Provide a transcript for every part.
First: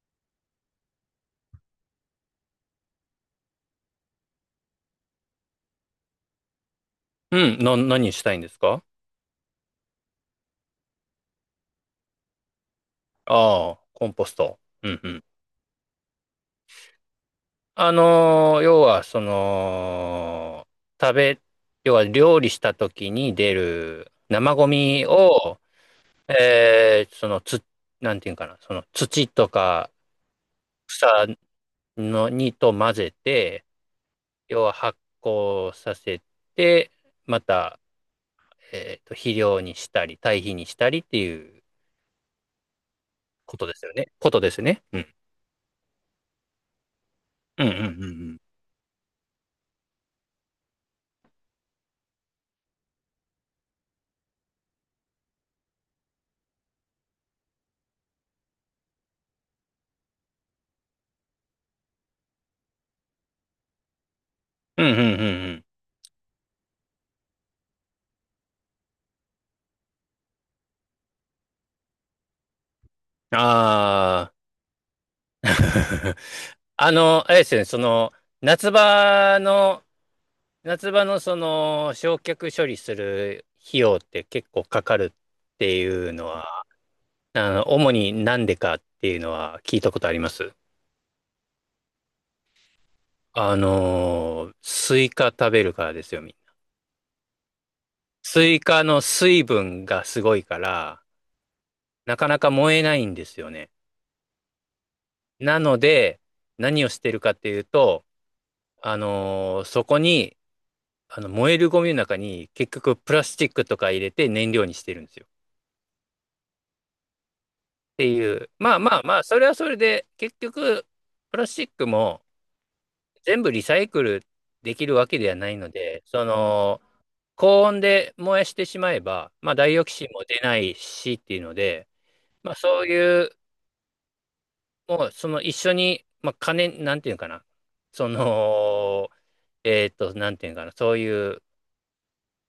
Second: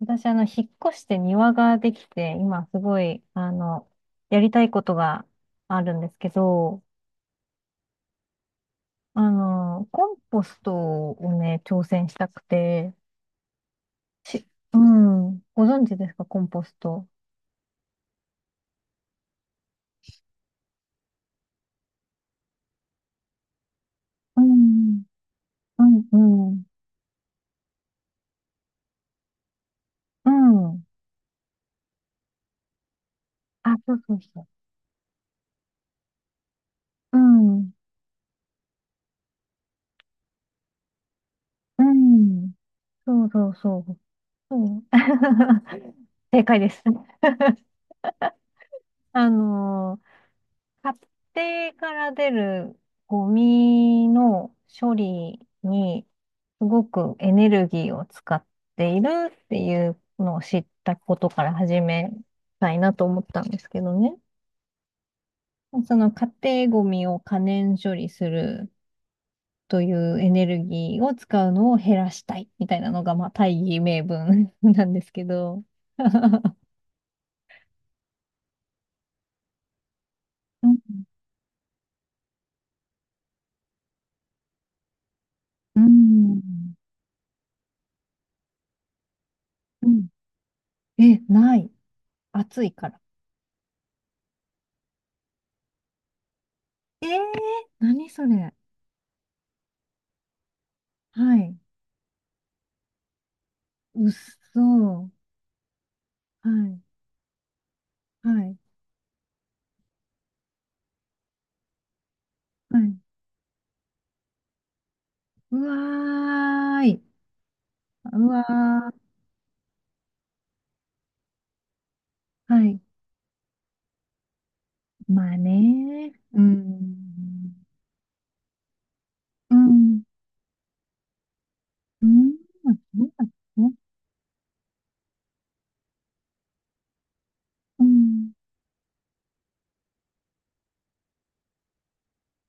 私、引っ越して庭ができて、今すごい、やりたいことがあるんですけど、うん、何したいんですか？コンポストをね、挑戦したくて、ああ、コンポスし、ト。ううんうん。ん、ご存知ですか、コンポスト。要は、その、食べ、要は料理した時に出るう生ゴん、ミを、うん、うん、えーその、つ、なんていうんかな、その土とかうん。草のにと混ぜて、あ、そうそうそ要は発酵させて、う。うまん、た、肥料にしたり、堆肥にしたりっていううん、そうそうことでそすよう。ね。ことですそね。う うん。正解です。うんうんう んうん。あのー家庭から出るゴミの処理にすごくエネルギーを使っているっていうのを知ったことから始めたいなと思ったんですけどね。うんうんうんうん。その家庭ゴミを可燃処理するというエネルギーを使うのを減らしたいみたいなのが、まあ大義名ああ。分 なんですけど。あれですよね、その、夏場の、うん夏場のその、焼却処理する費用って結構かかるってういうのんは、主になんでかっていうのは聞いうたこん。とあります。え、ない。暑いから。スイカ食べるからですよ、みんな。えー、何そスれ。イカの水分がすごいから、はい。なかなか燃えないんですよね。うっそー。なので、はい。何をしてるかっていうと、はい。そこに、あの燃えるゴミの中に結は局い。プラスチックとか入れて燃料にしてるんですよ。っうわーい。てういわう、まあまー。あまあ、それはそれで結局プラスチックもはい。全部リサイクルできるわけでまあはないので、ね、そうのん。高温で燃やしてしまえば、まうあダイオキん。シンも出ないしっていうので、うん。まあそうそういだう、ね。もうその一緒に、まあ金、なんていうのかな、うそん。の、なんていうのかな、そういう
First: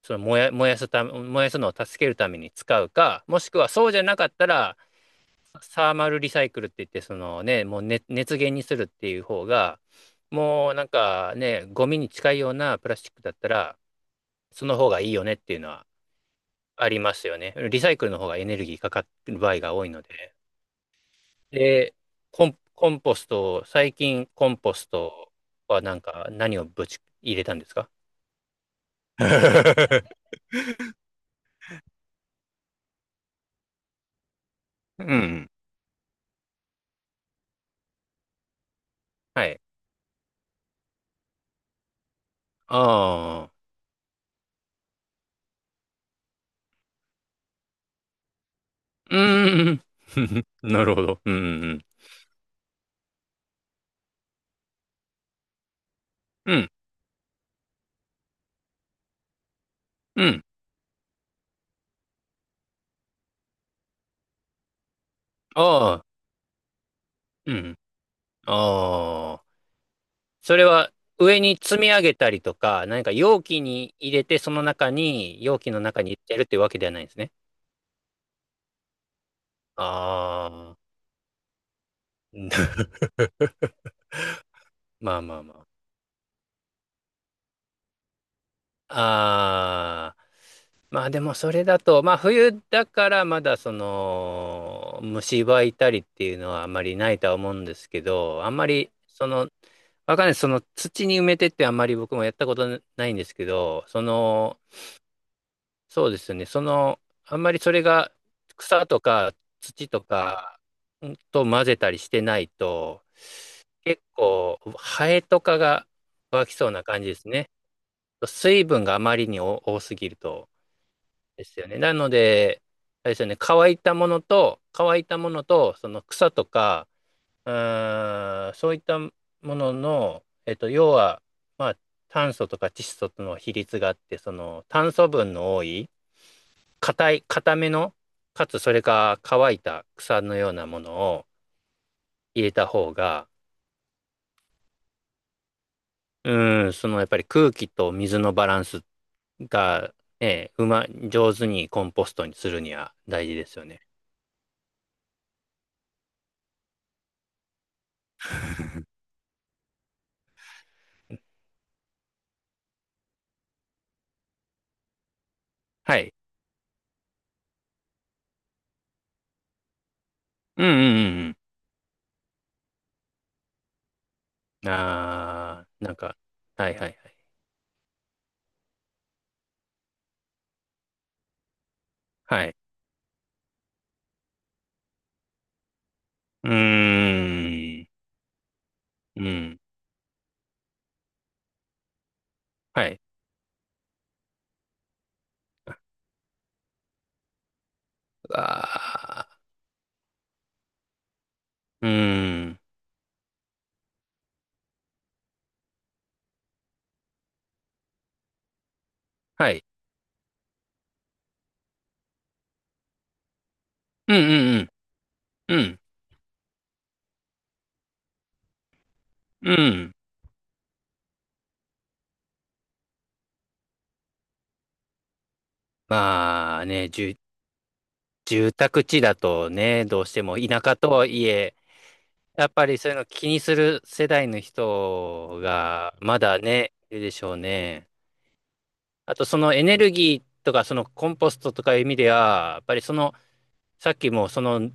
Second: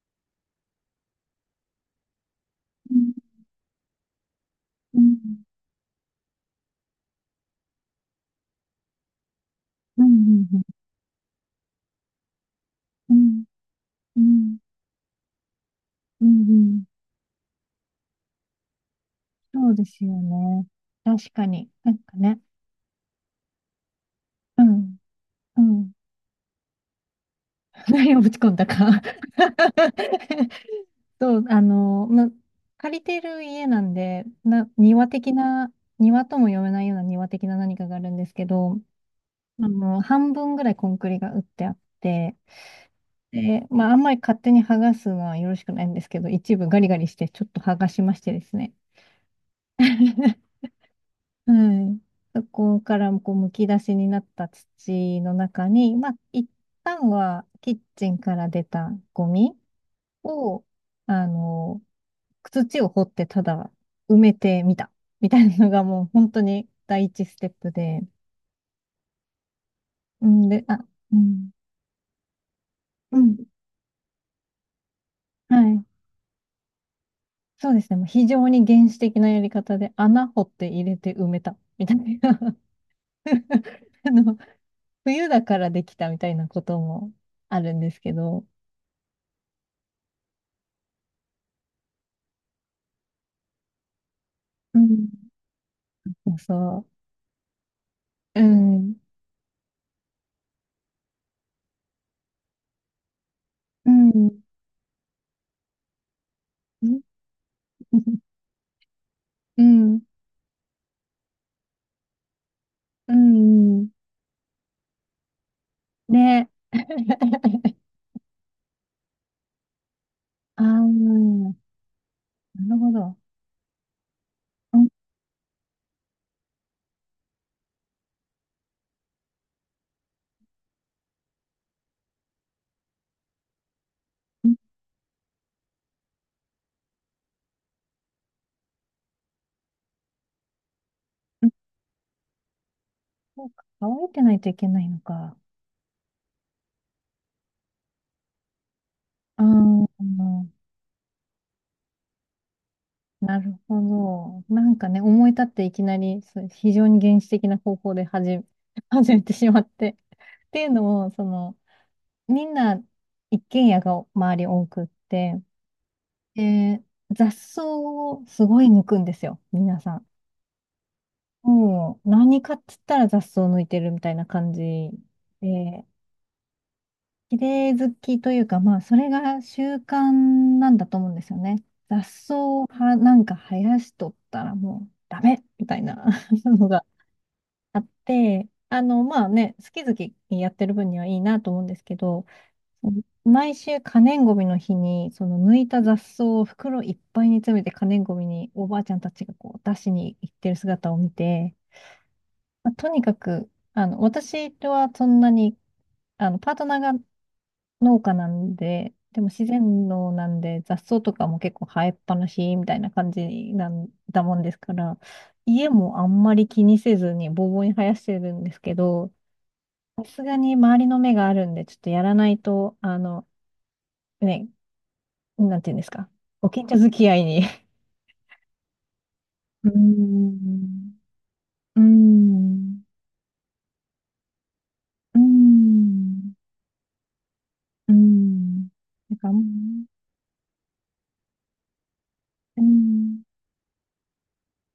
その燃やすのを助けるために使ううん。か、もしくはそうじゃなかったら、うん。サーマルリサイクルって言って、そのね、もう熱源にするっていう方が、うん。もうなんかね、ゴミに近いようなプラスチうックだっん。たら、うん。うん。その方がいいよねっていうのはうん、ありますよね。リサイクルの方がエネルギーかかってる場合そがうで多いのすよで。ね。確かに。なで、んかね。コンポスト、最近コンうポスん。トうはん。なんか何をぶち入れたんですか？ 何をぶち込んだか。そう、借りてる家なんで、う庭的ん。な、庭とも呼べないような庭的な何かがあるんですけど、はい。半分ぐらいコンクリが打ってあって、ああ。で、まあ、あんまり勝手に剥がすのはよろしくないんですけど、一部ガリガリしてちょっと剥がしましてですね。うーん。なるほど。うん、うはん。い。そこからこうむき出しになった土の中に、まあ、一うん、旦はキッチンから出たゴミうん。を、あの、土を掘ってただ埋めてみた。みたいなのがあもあ、う本当に第一ステッうプん。で。ああ。うん、そで、れあ、はう上ん。に積み上げたりとか、何かうん。容器に入れて、その中に、は容器のい。中に入れてるってわけではないんですね。そうですね。もう非常に原始的なやり方で穴掘ってあ入あ。れて埋めた。みたいな。あの、まあ冬まだあかまらできたみたいなこともあるんですけど。あ。ああ。まあでもそれだと、まあ冬だからまだそうの、ん。虫歯いたりっそていううのはあまそりないとは思うんですけう。うど、あんまりん。わかんない。その土に埋めてってあんまり僕もやったことないんですけど、うそん。の、そうですね。その、あんまりそれが草とかう土ん。とかんと混ぜたりしてないと、うん。結構ハエとかが湧ね。きそうな感じですね。水分があまりに多すぎるとああ、でなすよね。なので、るほあれど。ですよね。乾いたものと、うん。乾いたものと、その草とか、うん、そういったものの、要は、まあ、炭素とか窒素との比率があって、その炭素分の多い、硬めの、かつそれが乾いた草のようなものを入れた方が、そうか、乾いてないといけないのか。うん、そのやっぱり空気と水のバランスあが、ね、ー、上手にコンポストにするには大事なでるすよほね。ど。なんかね、思い立っていきなり、そう非常に原始的な方法で始めてしまって。っていうのも、その、みんな一軒家が周り多くって、はい。で、雑草をすごい抜くんですよ、皆さん。うんうんうんうもう、何かっつったら雑草抜いてるみたいな感じん。あで、ーなんか、はいはいはい。綺麗好きというか、まあ、それが習慣なんだと思うんですよね。雑草はい。をはなんか生やしとったらもうダメみたいな うのがあーっん。て、うまあね、ん。好き好きやってる分にはいいなと思うんですけど、はい。毎週可燃ごみの日に、その抜いた雑草を袋いっぱいに詰めて可燃ごみにおばあちゃんたちあがあ、こう出しに行ってる姿を見て、うーん。まあとにかく、私はそんなに、パートナーが農家なんで、でも自はい。然農なんで雑草とかも結構生えっぱなしみたいな感じなんうんだもんですうんから、う家ん。もあんまり気にせずにボーボーに生やしてるんですけど、うん。うん。さすがに周りの目があるんで、ちょっとやらないと、ね、なんていうんですか、ごまあ近所ね、付き合いに、住宅地だとうーね、どうしても田舎とん、はいえ、うーやっぱりん、そういうの気にする世代のうー人がまん、だね、いるでしょうね。うーん、なあんとか、うそのエネルギーとかそのコンポストとかいう意味では、やーっぱりそのん、さっきもその、ね、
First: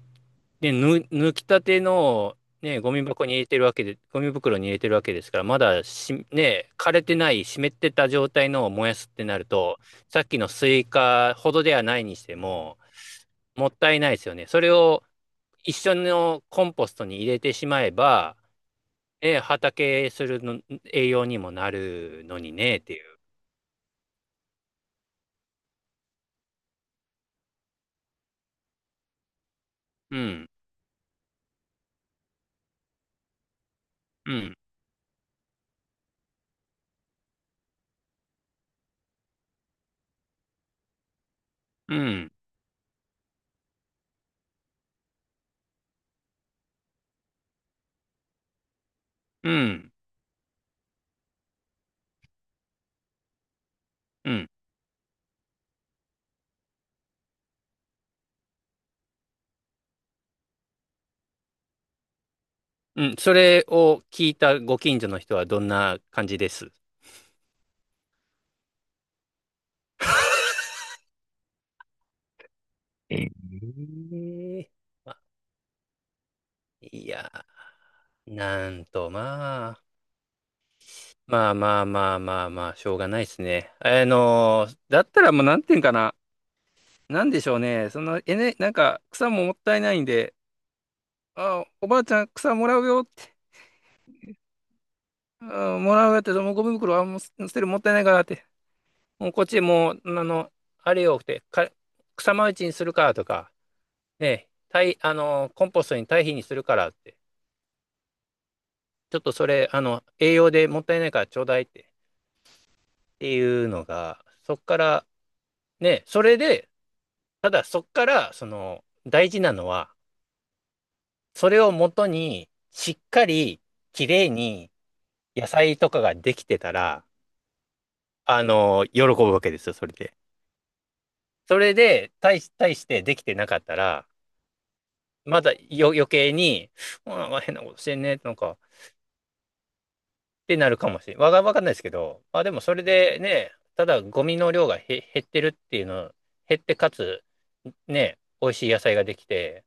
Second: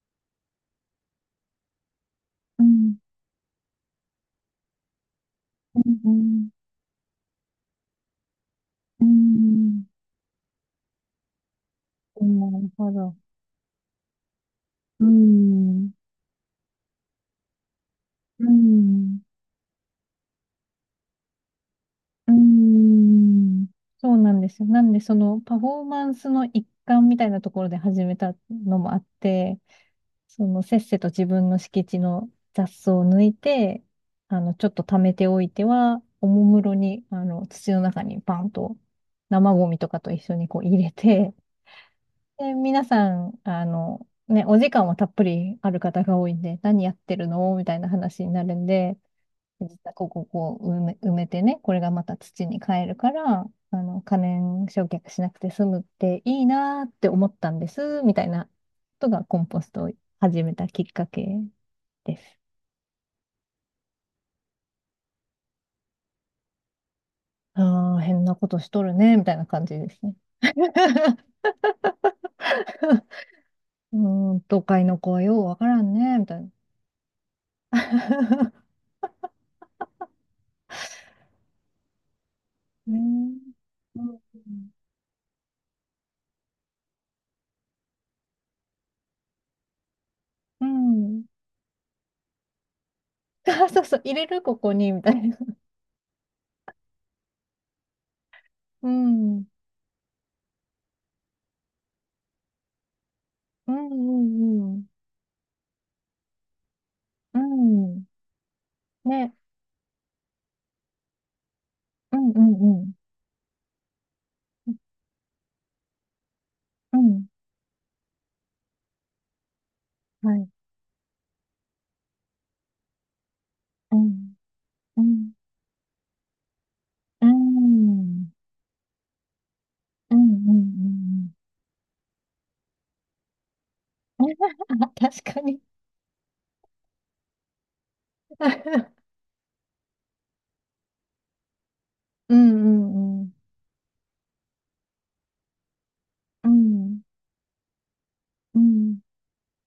ぬ、抜きたての、うーね、ん、ゴミ袋に入れてるわけですから、まうだーし、ん、ね、枯れてない、湿ってた状態のを燃やうーすん、っうてなるーと、ん、さっきのスイカほどではないにしうーてん、なるも、ほど。もったいないですよね。それをう一ん、緒のコンポストに入れてしまえば、うん、ね、畑するの栄養にもなるうのにね、っていう。ん。そうなんですよ。なんで、そのパフォーマンスの一環みたいなところで始めたのもあって、うん、せっせと自分の敷地の雑草を抜いて、うん、ちょっと貯めておいては、おもむろに、土の中にバンと生ゴミとかと一緒にこう入れて、うん、で、皆さん、ね、お時間はたっぷりある方が多いんで、何やってるのみたいな話になるんで、う実はん、ここをこう埋めてね、これがまた土に変えるから、可うん。燃焼却しなくて済むっていいなーって思ったんです、みたいなことがコンポストを始めたきっかけです。うん、それを聞いたご近所の人はどんな感じです？ああ、変なことしとるね、みたいな感じですね。えうーん、都え会の子まはあようわからんね、みたいな。いや、なんと、まあ、まあまあまあまあまあ、しょね、うがないですね。うだったらもうなんていうんかな。なんでしょうね。その、なんか草ももったいないんで、ん。うん。あ、おばあちゃん草もらうよって、あ、そうそう、入れる、ここに、みたいな。あ、もらうよって、もうゴミ袋はもう捨てるもったいないからって、うもうん。こうっちもう、あれよって、か、草マルチにするかとか、んうええ、んうん。堆あの、コンポストに堆肥にするからって、うん。ちょっね、とそれ、栄養でもったいないからちょうだいって、うんうんうん。っていうのが、そっから、ね、それで、うん。ただそっから、その、大事なのは、はい。それをもとに、しっかり、うきれいん。に、うん。野菜とかができてたら、うん。喜ぶわけですよ、それうで。んうんうんそれで、対してできてなかったら、うん。確かまだに。よ、余計に、うん変なことしてんね、なんか、ってなるかもしれないわが、わかんないですけど、うまあんでもそれうでんうん。ね、ただゴミの量が減ってるっていうの、う減ってかん。つ、ね、美味うしい野菜ん。ができて、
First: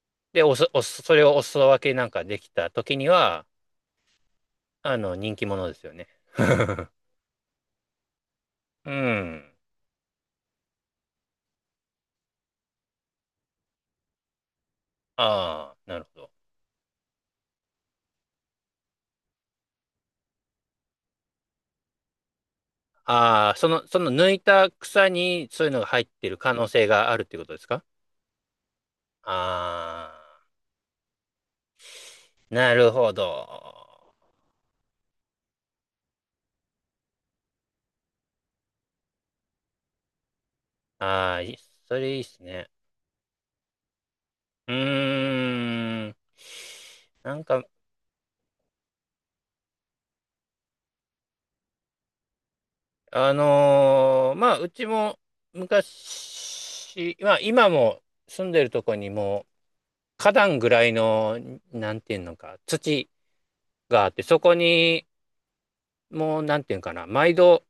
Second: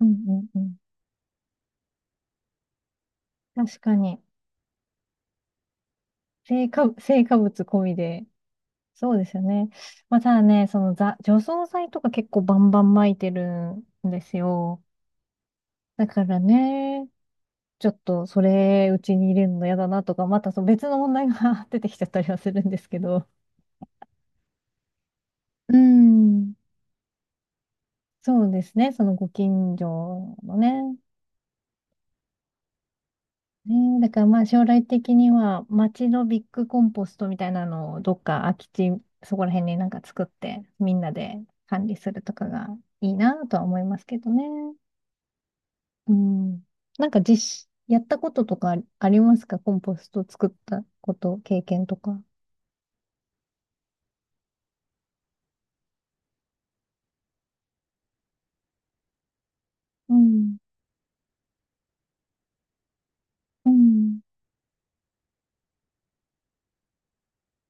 うんうで、んおうす、ん。おす、それをお裾分けなんかできた時には、確かに。人気者ですよね。成果物込みで。うそうですよん。ね。まあ、ただね、除草剤とか結構バンバン撒いてるんですよ。ああ、なだるほかど。らね、ちょっとそれ、うちに入れるの嫌だなとか、またその別の問題が 出てきちゃったりはするんですけど。ああ、その、その抜いた草にそういううのが入ってるん、可能性があるっていうことですか？そうですね。そのご近所ああのね。ー、なるほね、だど。からまあ将来的には町のビッグコンポストみたいなのをどっか空き地、そこら辺になんか作ってみんなあであ、いい管そ理すれいいるっとすかがね。いいなとは思いますけどね。うーうん。ん。なんかなんか、やったこととかありますかコンポスト作ったこと、経験とか。まあ、うちも昔、まあ、今も住んでるとこにも、う花ん。壇ぐらいの、なんていうのか、土うがあっん。て、そこに、もう、なんていうのかな、毎度、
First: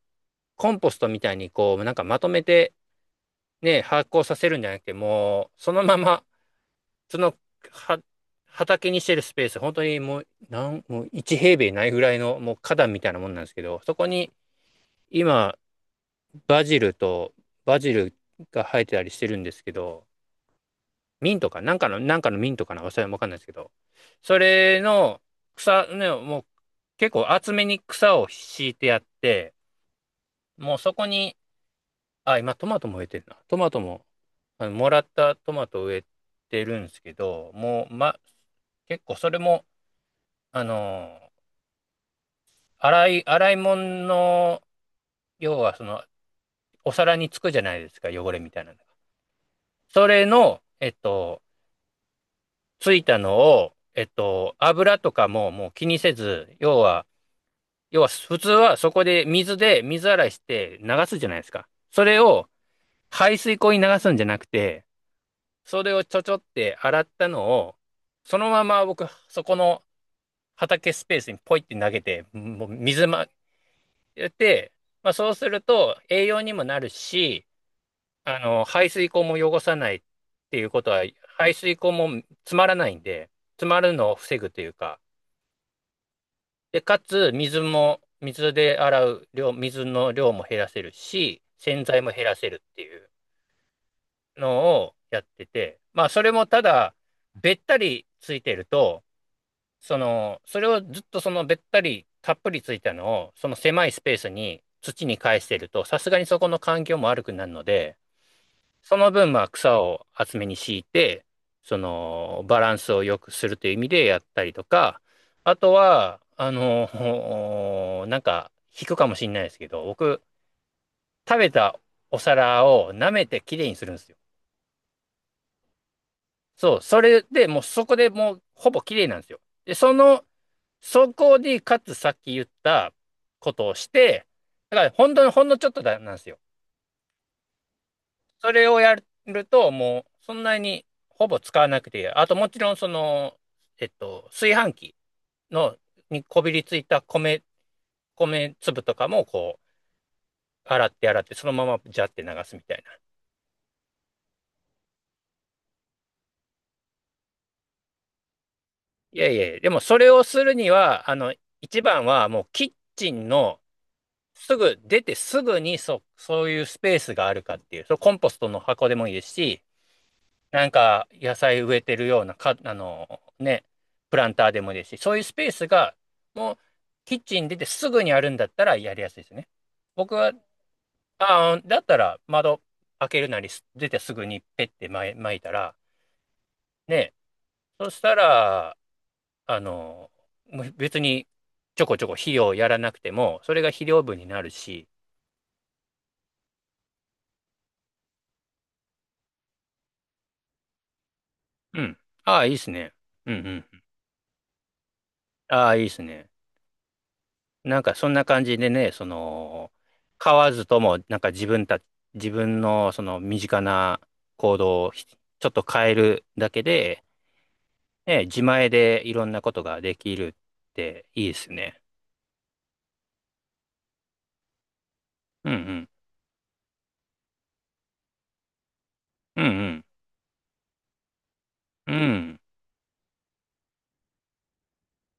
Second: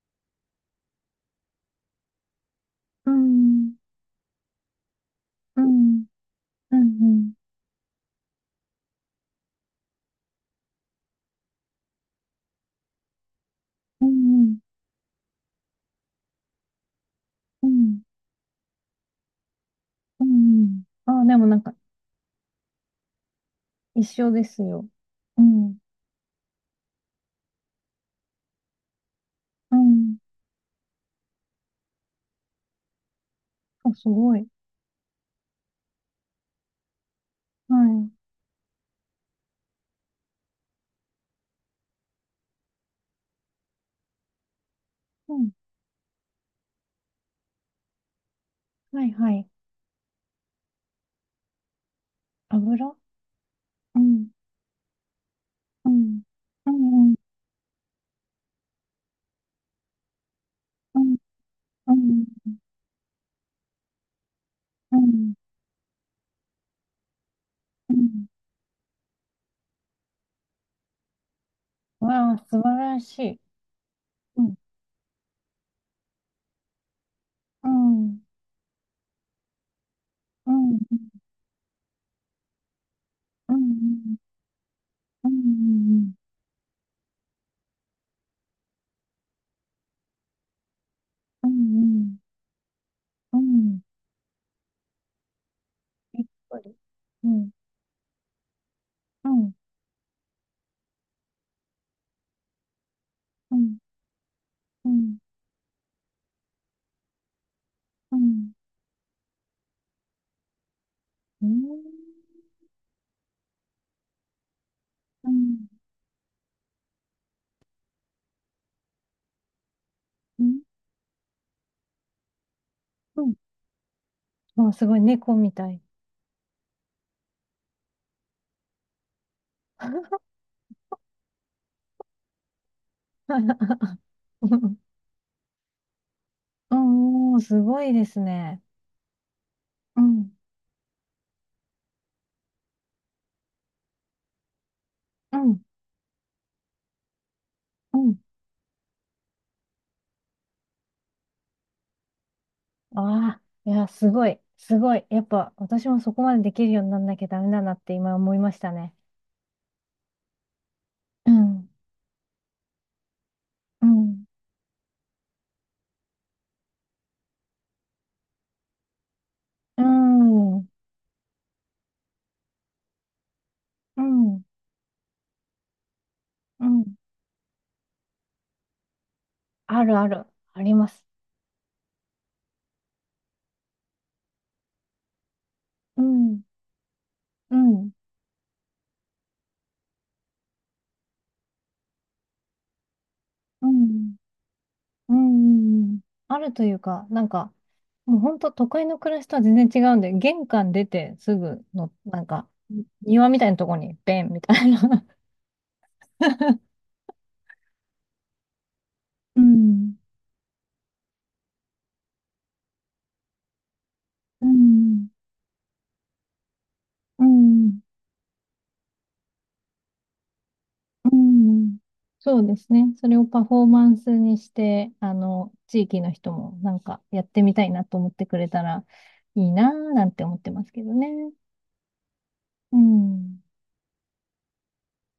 コンポストみたいに、こう、なんかまとめて、うん。ね、発酵させるんじゃなくて、もうう、そのまん。ま、うん。うそん。の、は、畑にしてるスペース、本当にもう、もう1平米ないぐらいの、もう花壇みたいなもんなんですけど、そうこん。に、うん。今、バジルと、うバジん。ルが生えてたりしてるんですけど、うん。ああ、ミでンもトなんか、かなんかのミントかな、それわかんないですけど、一緒そですれよ。のうん。草、ね、もう結構厚めに草を敷いてやって、うん。もうそこに、あ、今トマトも植えてるな。トマトあ、も、すごい。もらったトマトを植えてるんですけど、はもう、い。ま、結構それも、あのー、洗い物の、うん。要はその、お皿につくじゃないですか、汚れみたいなのが。はいはい。それの、つ油。いたのを、うん。油とかももう気うにせん。ず、う要は、ん。普通はそこで水で水洗いしてう流ん。すじゃないですか。うそれん。を排水溝に流すんじゃなくて、うん。それをちょちょって洗ったのを、うん、そのまま僕、そこの畑スペースにポイって投げて、わあ、素もう晴らしい。やっうん。て、まあそうすると栄養にもなるし、うん。排水溝も汚さないっうていうん。ことは、排水溝も詰まらないんで、う詰まるのをん。防ぐというか、うん。で、かつ、水も、水で洗う量、水の量も減らせるし、う洗剤もん。減らせるっていううん。のをやってて、まあ、そびっれもくたり。だ、うん。べったりついてると、うん。その、それをずっとそのべったりたっぷりついたのを、そのうん。狭いスペースにう土ん。に返してると、さすがにそこの環境も悪くなるので、うん。その分、まあ、草を厚めに敷いて、うそん。の、バランスを良くするという意味でやったりとか、うあん。とは、なんか、引くかもしれないですけど、僕、うん。食べたお皿を舐うめん。てきれいにするんですよ。わあ、すごい。猫みたい。そう、それでもうそこでもうほぼきれいなんですよ。で、その、そこで、かつさっき言ったことをし て、だから、ほんのちょっとだ、なんですよ。うん、うん、すごいですそね。れをやると、うもう、ん、そんなにほぼ使わなくていい。あと、もちろん、その、炊飯器うん、の、にこびりついたうん。米粒とかも、こう、洗って洗って、そのままジャって流すみたいな。ああ、いや、すごい、すごい。やっぱ、私もそこまでできるようになんなきゃダメだなって今思いましたね。いやいや、でもそれをするには、うん、一番はもうキッチンのうん、すぐ、出てすぐにそういうスペースがあるかっていう、そのコンポストの箱でもいいですし、うなん、んか野菜植えてるようなか、あのね、うプランん、ターでもいいですし、そういうスペースがもううん。キッチン出てすぐにあるんだったらやりやすいですね。あるあ僕る、は、あります。ああ、だったら窓開けるなりす出てすぐにペッてまい撒いたら、うん、ね、うん、そしたら、あの、もう別にちょこちょこ肥料やらなくても、それうが肥料ん、分になるし、うん。あるというか、なんか、もう本当都会の暮らしとは全然違うんで、玄関出てすぐうの、ん。なんああ、か、いいですね。庭うんみうたいなとこん。に、ベンみたいな。ああ、いいですね。なんかそんな感じでね、そうの、ん買わずとも、なんか自分のその身近なう行動をん、ちょっと変えるだけで、うん、ね、自前でいろんなことができるってういいですん。ね。そうですね。それをパフォーマンスにして、うんう地ん。域の人もなんかやってみたいなと思ってくれたらいういなんぁなんて思ってますけどね。うん。うん。うん。